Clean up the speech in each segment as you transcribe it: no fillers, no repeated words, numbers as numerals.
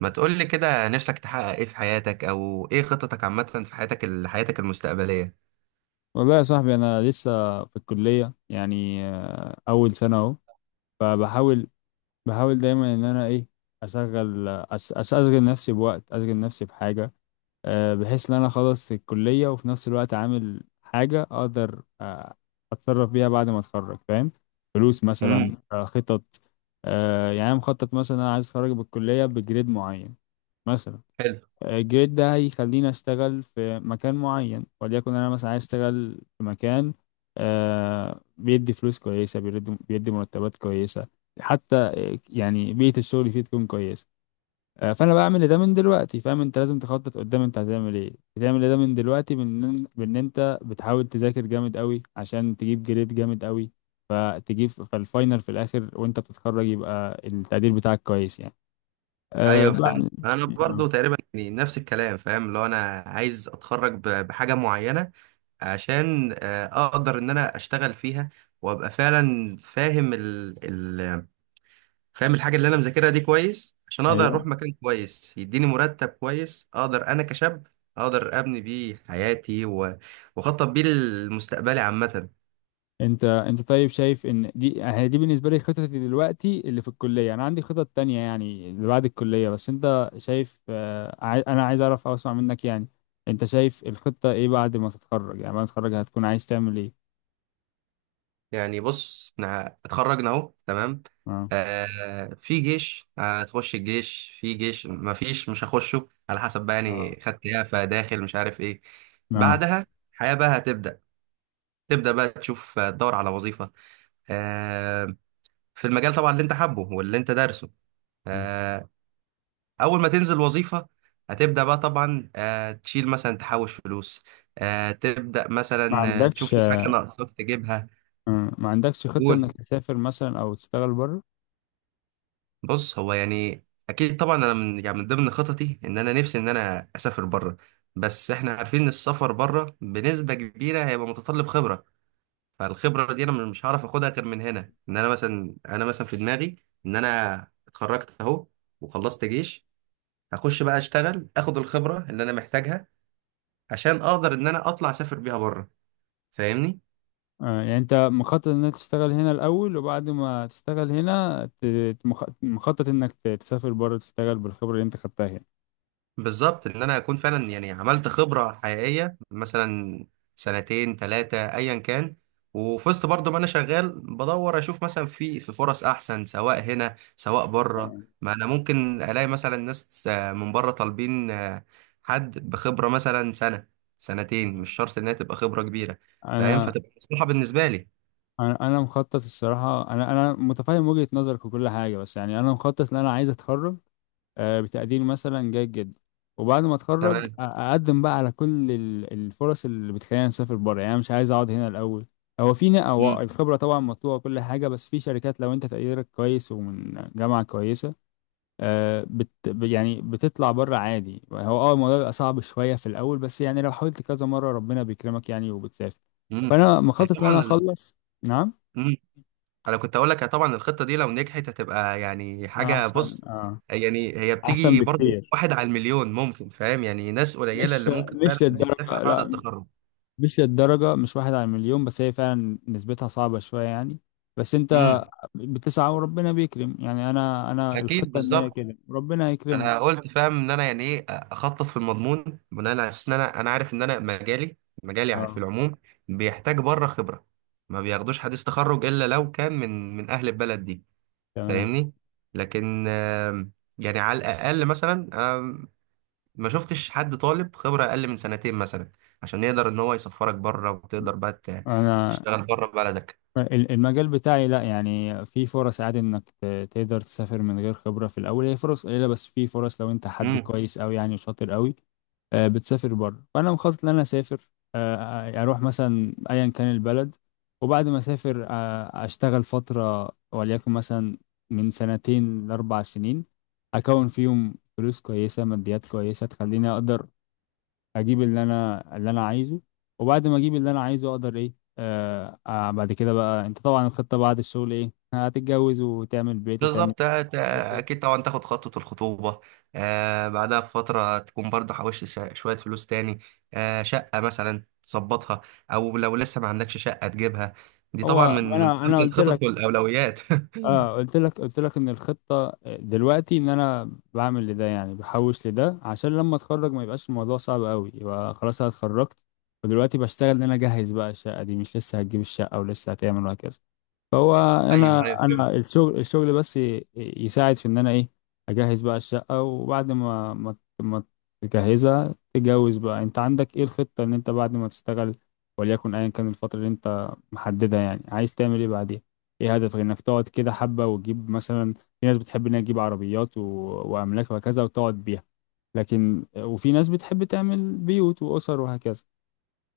ما تقول لي كده، نفسك تحقق ايه في حياتك او ايه خططك عامة في حياتك، حياتك المستقبلية؟ والله يا صاحبي انا لسه في الكليه، يعني اول سنه اهو. فبحاول بحاول دايما ان انا ايه اشغل اشغل نفسي بوقت، اشغل نفسي بحاجه، بحيث ان انا خلصت الكليه وفي نفس الوقت عامل حاجه اقدر اتصرف بيها بعد ما اتخرج، فاهم؟ فلوس امم. مثلا، خطط. يعني أنا مخطط، مثلا انا عايز اتخرج بالكليه بجريد معين مثلا. حلو. الجريد ده هيخليني اشتغل في مكان معين، وليكن انا مثلا عايز اشتغل في مكان بيدي فلوس كويسه، بيدي مرتبات كويسه، حتى يعني بيئه الشغل فيه تكون كويسه. فانا بعمل ده من دلوقتي. فاهم؟ انت لازم تخطط قدام انت هتعمل ايه، بتعمل ده من دلوقتي، بان انت بتحاول تذاكر جامد قوي عشان تجيب جريد جامد قوي، فتجيب فالفاينل في الاخر وانت بتتخرج يبقى التقدير بتاعك كويس يعني. ايوه، فهمت. بقى انا آه، برضو تقريبا يعني نفس الكلام، فاهم، لو انا عايز اتخرج بحاجة معينة، عشان اقدر ان انا اشتغل فيها، وابقى فعلا فاهم ال... فاهم الحاجة اللي انا مذاكرها دي كويس، عشان اقدر ايوه. اروح مكان كويس يديني مرتب كويس، اقدر انا كشاب اقدر ابني بيه حياتي واخطط بيه لمستقبلي عامة. انت طيب، شايف ان دي هي دي بالنسبه لي خطتي دلوقتي اللي في الكليه. انا عندي خطط تانية يعني اللي بعد الكليه، بس انت شايف انا عايز اعرف او اسمع منك يعني، انت شايف الخطه ايه بعد ما تتخرج؟ يعني بعد ما تتخرج هتكون عايز تعمل ايه؟ يعني بص، احنا اتخرجنا اهو، تمام. اه، في جيش هتخش الجيش، في جيش ما فيش مش هخشه، على حسب بقى اه، يعني خدت ايه فداخل مش عارف ايه. اه. بعدها الحياة بقى تبدأ بقى تشوف، تدور على وظيفة. آه في المجال طبعا اللي انت حابه واللي انت دارسه. آه اول ما تنزل وظيفة هتبدأ بقى طبعا، تشيل مثلا، تحوش فلوس. تبدأ ما مثلا، تشوف عندكش في حاجة ناقصاك تجيبها. ما عندكش خطه قول. انك تسافر مثلا او تشتغل بره؟ بص، هو يعني اكيد طبعا، انا من يعني من ضمن خططي ان انا نفسي ان انا اسافر بره. بس احنا عارفين ان السفر بره بنسبه كبيره هيبقى متطلب خبره، فالخبره دي انا مش هعرف اخدها غير من هنا، ان انا مثلا في دماغي ان انا اتخرجت اهو وخلصت جيش، هخش بقى اشتغل اخد الخبره اللي انا محتاجها عشان اقدر ان انا اطلع اسافر بيها بره، فاهمني. يعني انت مخطط انك تشتغل هنا الاول، وبعد ما تشتغل هنا مخطط انك تسافر بره تشتغل بالخبره اللي انت خدتها بالظبط، ان انا اكون فعلا يعني عملت خبره حقيقيه، مثلا سنتين ثلاثه ايا كان، وفي وسط برضه ما انا شغال بدور اشوف مثلا في فرص احسن سواء هنا سواء بره. ما انا ممكن الاقي مثلا ناس، من بره طالبين، حد بخبره مثلا سنه سنتين، هنا. مش شرط انها تبقى خبره كبيره، فاهم، انا فتبقى مصلحه بالنسبه لي. انا أنا مخطط الصراحه، انا متفهم وجهه نظرك وكل حاجه، بس يعني انا مخطط ان انا عايز اتخرج بتقدير مثلا جيد جدا، وبعد ما اتخرج تمام. اقدم بقى على كل الفرص اللي بتخليني اسافر بره. يعني أنا مش عايز اقعد هنا الاول. هو امم. الخبره طبعا مطلوبه وكل حاجه، بس في شركات لو انت تقديرك كويس ومن جامعه كويسه يعني بتطلع بره عادي. هو اه الموضوع بيبقى صعب شوية في الأول، بس يعني لو حاولت كذا مرة ربنا بيكرمك يعني، وبتسافر. امم. فأنا مخطط إن أنا طبعا، أخلص. نعم. انا كنت اقول لك، طبعا الخطه دي لو نجحت هتبقى يعني حاجه، أحسن بص يعني هي أحسن بتيجي برضو بكتير. واحد على المليون، ممكن، فاهم، يعني ناس قليله مش اللي ممكن مش فعلا بتسافر للدرجة بعد لا، التخرج. مش للدرجة مش واحد على المليون، بس هي فعلا نسبتها صعبة شوية يعني، بس أنت امم. بتسعى وربنا بيكرم يعني. أنا اكيد، الخطة إن هي بالظبط. كده ربنا يكرمك. انا قلت، فاهم، ان انا يعني ايه اخطط في المضمون بناء على اساس ان انا عارف ان انا مجالي مجالي في اه. العموم بيحتاج بره خبره، ما بياخدوش حديث تخرج الا لو كان من اهل البلد دي، تمام. فاهمني. لكن يعني على الاقل مثلا، ما شفتش حد طالب خبرة أقل من سنتين مثلا عشان يقدر إن هو يسفرك بره وتقدر بقى أنا تشتغل، فاهم، بره بلدك. المجال بتاعي لا، يعني في فرص عادي انك تقدر تسافر من غير خبرة في الاول. هي فرص قليلة بس في فرص، لو انت حد امم. كويس قوي يعني وشاطر قوي بتسافر بره. فانا مخطط ان انا اسافر، اروح مثلا ايا كان البلد. وبعد ما اسافر اشتغل فتره وليكن مثلا من 2 سنين لاربع سنين، اكون فيهم فلوس كويسه، ماديات كويسه تخليني اقدر اجيب اللي انا عايزه. وبعد ما اجيب اللي انا عايزه اقدر ايه؟ بعد كده بقى، انت طبعا الخطة بعد الشغل ايه؟ هتتجوز وتعمل بيت وتعمل. بالظبط. أكيد طبعا تاخد خطوة الخطوبة. بعدها بفترة تكون برضه حوشت شوية فلوس تاني، شقة مثلا تظبطها، أو لو لسه ما عندكش شقة تجيبها. دي طبعا هو ما من انا ضمن قلت الخطط لك. والأولويات. اه، قلت لك ان الخطة دلوقتي ان انا بعمل لده، يعني بحوش لده عشان لما اتخرج ما يبقاش الموضوع صعب قوي، يبقى خلاص انا اتخرجت ودلوقتي بشتغل ان انا اجهز بقى الشقة دي، مش لسه هتجيب الشقة ولسه هتعمل وهكذا. فهو انا أيوه، أيوه، انا فهمت. الشغل بس يساعد في ان انا ايه اجهز بقى الشقه، وبعد ما تجهزها تتجوز. بقى انت عندك ايه الخطه ان انت بعد ما تشتغل، وليكن ايا كان الفتره اللي انت محددها، يعني عايز تعمل ايه بعديها؟ ايه هدفك؟ انك تقعد كده حبه وتجيب، مثلا في ناس بتحب انها تجيب عربيات و... واملاك وهكذا وتقعد بيها، لكن وفي ناس بتحب تعمل بيوت واسر وهكذا.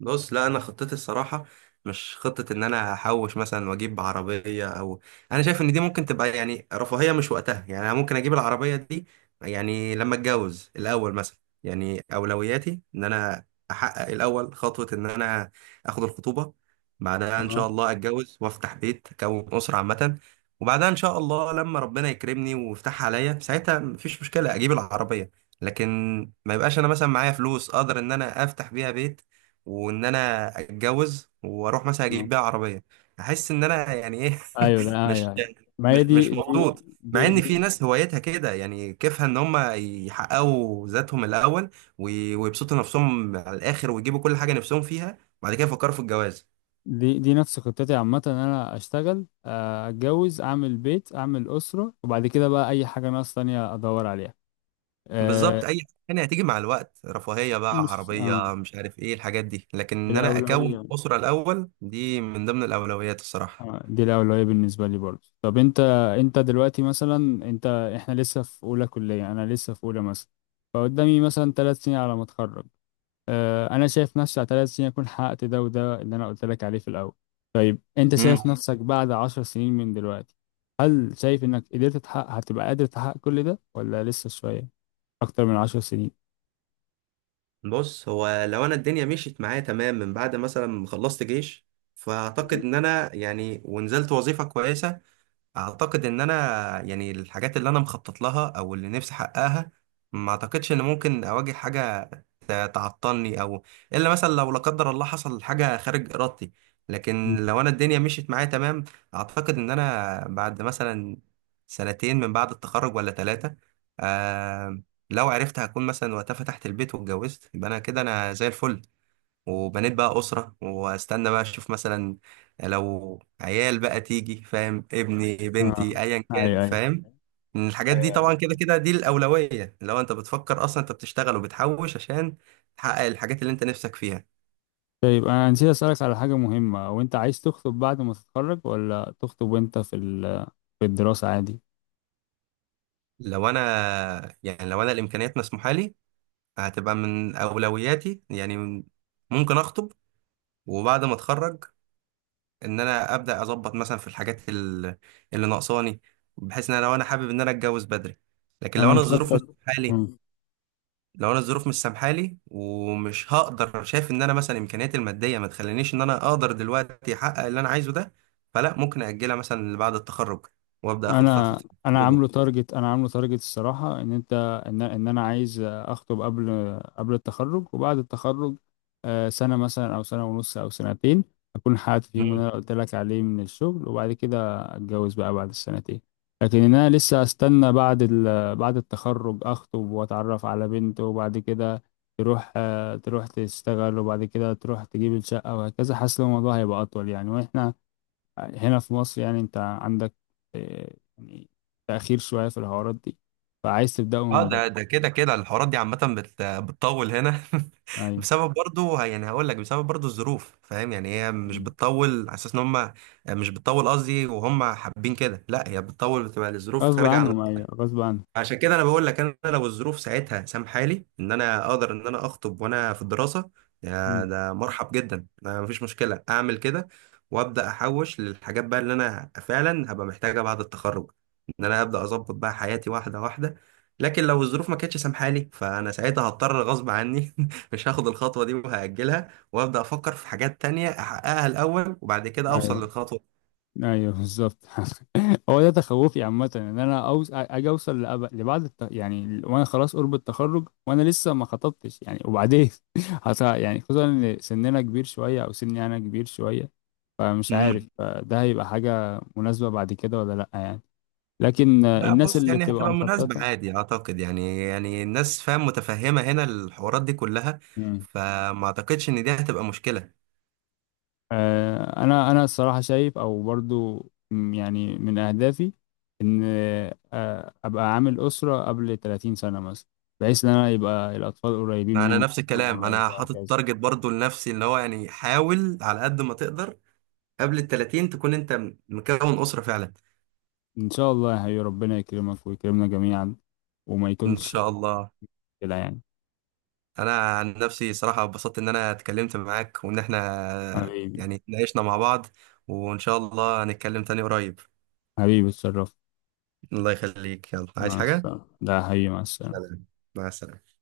بص، لا، انا خطتي الصراحه مش خطه ان انا هحوش مثلا واجيب عربيه او، انا شايف ان دي ممكن تبقى يعني رفاهيه مش وقتها، يعني انا ممكن اجيب العربيه دي يعني لما اتجوز الاول مثلا. يعني اولوياتي ان انا احقق الاول خطوه، ان انا اخد الخطوبه، بعدها ان تمام؟ شاء الله اتجوز وافتح بيت اكون اسره عامه، وبعدها ان شاء الله لما ربنا يكرمني ويفتحها عليا، ساعتها مفيش مشكله اجيب العربيه. لكن ما يبقاش انا مثلا معايا فلوس اقدر ان انا افتح بيها بيت وان انا اتجوز واروح مثلا اه. اجيب بيها عربيه، احس ان انا يعني ايه. ايوه. ده مش ايوه، أيوة. ما مش هي مش دي، مبسوط. مع دي ان في دي ناس هوايتها كده، يعني كيفها ان هم يحققوا ذاتهم الاول، ويبسطوا نفسهم على الاخر ويجيبوا كل حاجه نفسهم فيها، وبعد كده يفكروا في الجواز. دي نفس خطتي عامة، ان انا اشتغل اتجوز، اعمل بيت اعمل اسرة، وبعد كده بقى اي حاجة ناقص تانية ادور عليها. آه، بالظبط، اي حاجه تانية هتيجي مع الوقت، رفاهيه بقى، مش عربيه، مش عارف ايه الحاجات دي، لكن ان انا اكون الاولوية. اسره الاول دي من ضمن الاولويات الصراحه. دي الاولوية بالنسبة لي برضه. طب انت، دلوقتي مثلا، انت احنا لسه في اولى كلية، انا لسه في اولى مثلا، فقدامي مثلا 3 سنين على ما اتخرج. انا شايف نفسي على 3 سنين اكون حققت ده، وده اللي انا قلت لك عليه في الاول. طيب انت شايف مم. نفسك بعد 10 سنين من دلوقتي؟ هل شايف انك قدرت تحقق، هتبقى قادر تحقق كل ده، ولا لسه شوية اكتر من 10 سنين؟ بص، هو لو انا الدنيا مشيت معايا تمام من بعد مثلا ما خلصت جيش، فاعتقد مم. ان انا يعني ونزلت وظيفة كويسة، اعتقد ان انا يعني الحاجات اللي انا مخطط لها او اللي نفسي احققها، ما اعتقدش ان ممكن اواجه حاجه تعطلني او، الا مثلا لو لا قدر الله حصل حاجه خارج ارادتي. لكن مم. لو انا الدنيا مشيت معايا تمام، اعتقد ان انا بعد مثلا سنتين من بعد التخرج ولا ثلاثه. آه لو عرفت هكون مثلا وقتها فتحت البيت واتجوزت، يبقى انا كده انا زي الفل، وبنيت بقى أسرة واستنى بقى اشوف مثلا لو عيال بقى تيجي، فاهم، ابني اه. بنتي ايا كان، ايوه، ايوه، فاهم. إن الحاجات دي ايوه. طبعا كده كده دي الأولوية، لو انت بتفكر اصلا انت بتشتغل وبتحوش عشان تحقق الحاجات اللي انت نفسك فيها. طيب، انا نسيت اسالك على حاجة مهمة. وانت عايز تخطب بعد ما تتخرج، ولا تخطب وانت في في الدراسة عادي؟ لو انا الامكانيات مسموحة لي، هتبقى من أولوياتي، يعني ممكن اخطب، وبعد ما اتخرج ان انا ابدا اظبط مثلا في الحاجات اللي ناقصاني، بحيث ان انا لو انا حابب ان انا اتجوز بدري. لكن انا مخطط. لو انا الظروف مش سامحالي ومش هقدر، شايف ان انا مثلا امكانياتي الماديه ما تخلينيش ان انا اقدر دلوقتي احقق اللي انا عايزه ده، فلا ممكن اجلها مثلا لبعد التخرج وابدا اخد خطوه الخطوبه. انا عامله تارجت الصراحه، ان انت، ان ان انا عايز اخطب قبل التخرج، وبعد التخرج سنه مثلا او سنه ونص او سنتين اكون حققت فيهم اللي انا قلت لك عليه من الشغل، وبعد كده اتجوز بقى بعد ال2 سنين. لكن ان انا لسه استنى بعد بعد التخرج اخطب واتعرف على بنت، وبعد كده تروح تروح تشتغل، وبعد كده تروح تجيب الشقه وهكذا، حاسس إن الموضوع هيبقى اطول يعني. واحنا هنا في مصر، يعني انت عندك يعني تأخير شوية في الحوارات دي، فعايز تبدأه من اه، بدري. ده كده كده الحوارات دي عامة بتطول هنا. ايوه. بسبب برضو الظروف، فاهم، يعني هي مش مم. بتطول على اساس ان هم مش بتطول قصدي وهم حابين كده، لا، هي بتطول، بتبقى الظروف غصب خارجة عن. عنهم، ايوه، غصب عنهم. عشان كده انا بقول لك، انا لو الظروف ساعتها سامحالي ان انا اقدر ان انا اخطب وانا في الدراسه، يا مم. ده مرحب جدا ما مفيش مشكله اعمل كده، وابدا احوش للحاجات بقى اللي انا فعلا هبقى محتاجها بعد التخرج، ان انا ابدا اظبط بقى حياتي واحده واحده. لكن لو الظروف ما كانتش سامحالي فانا ساعتها هضطر غصب عني، مش هاخد الخطوه دي وهاجلها، وابدا افكر في حاجات تانية احققها الاول وبعد كده اوصل ايوه، للخطوه. ايوه، بالظبط. هو ده تخوفي عامة، ان انا اجي اوصل يعني وانا خلاص قرب التخرج وانا لسه ما خطبتش يعني، وبعدين يعني خصوصا ان سننا كبير شوية او سني انا كبير شوية، فمش عارف ده هيبقى حاجة مناسبة بعد كده ولا لأ يعني. لكن لا، الناس بص، اللي يعني تبقى هتبقى مناسبة مخططة. عادي أعتقد، يعني الناس، فاهم، متفهمة هنا الحوارات دي كلها، مم. فما أعتقدش إن دي هتبقى مشكلة. انا الصراحه شايف او برضو، يعني من اهدافي ان ابقى عامل اسره قبل 30 سنه مثلا، بحيث ان انا يبقى الاطفال قريبين ما أنا مني، نفس منهم الكلام، قريب أنا حاطط وهكذا. تارجت برضو لنفسي إن هو يعني حاول على قد ما تقدر، قبل ال 30 تكون أنت مكون أسرة فعلا. ان شاء الله، يا ربنا يكرمك ويكرمنا جميعا، وما إن يكونش شاء الله. كده يعني. أنا عن نفسي صراحة اتبسطت إن أنا اتكلمت معاك، وإن إحنا حبيبي. يعني اتناقشنا مع بعض، وإن شاء الله هنتكلم تاني قريب. حبيبي، اتشرفت. الله يخليك، يلا، عايز مع حاجة؟ السلامه، ده حقيقي، مع السلامه. سلام. مع السلامة.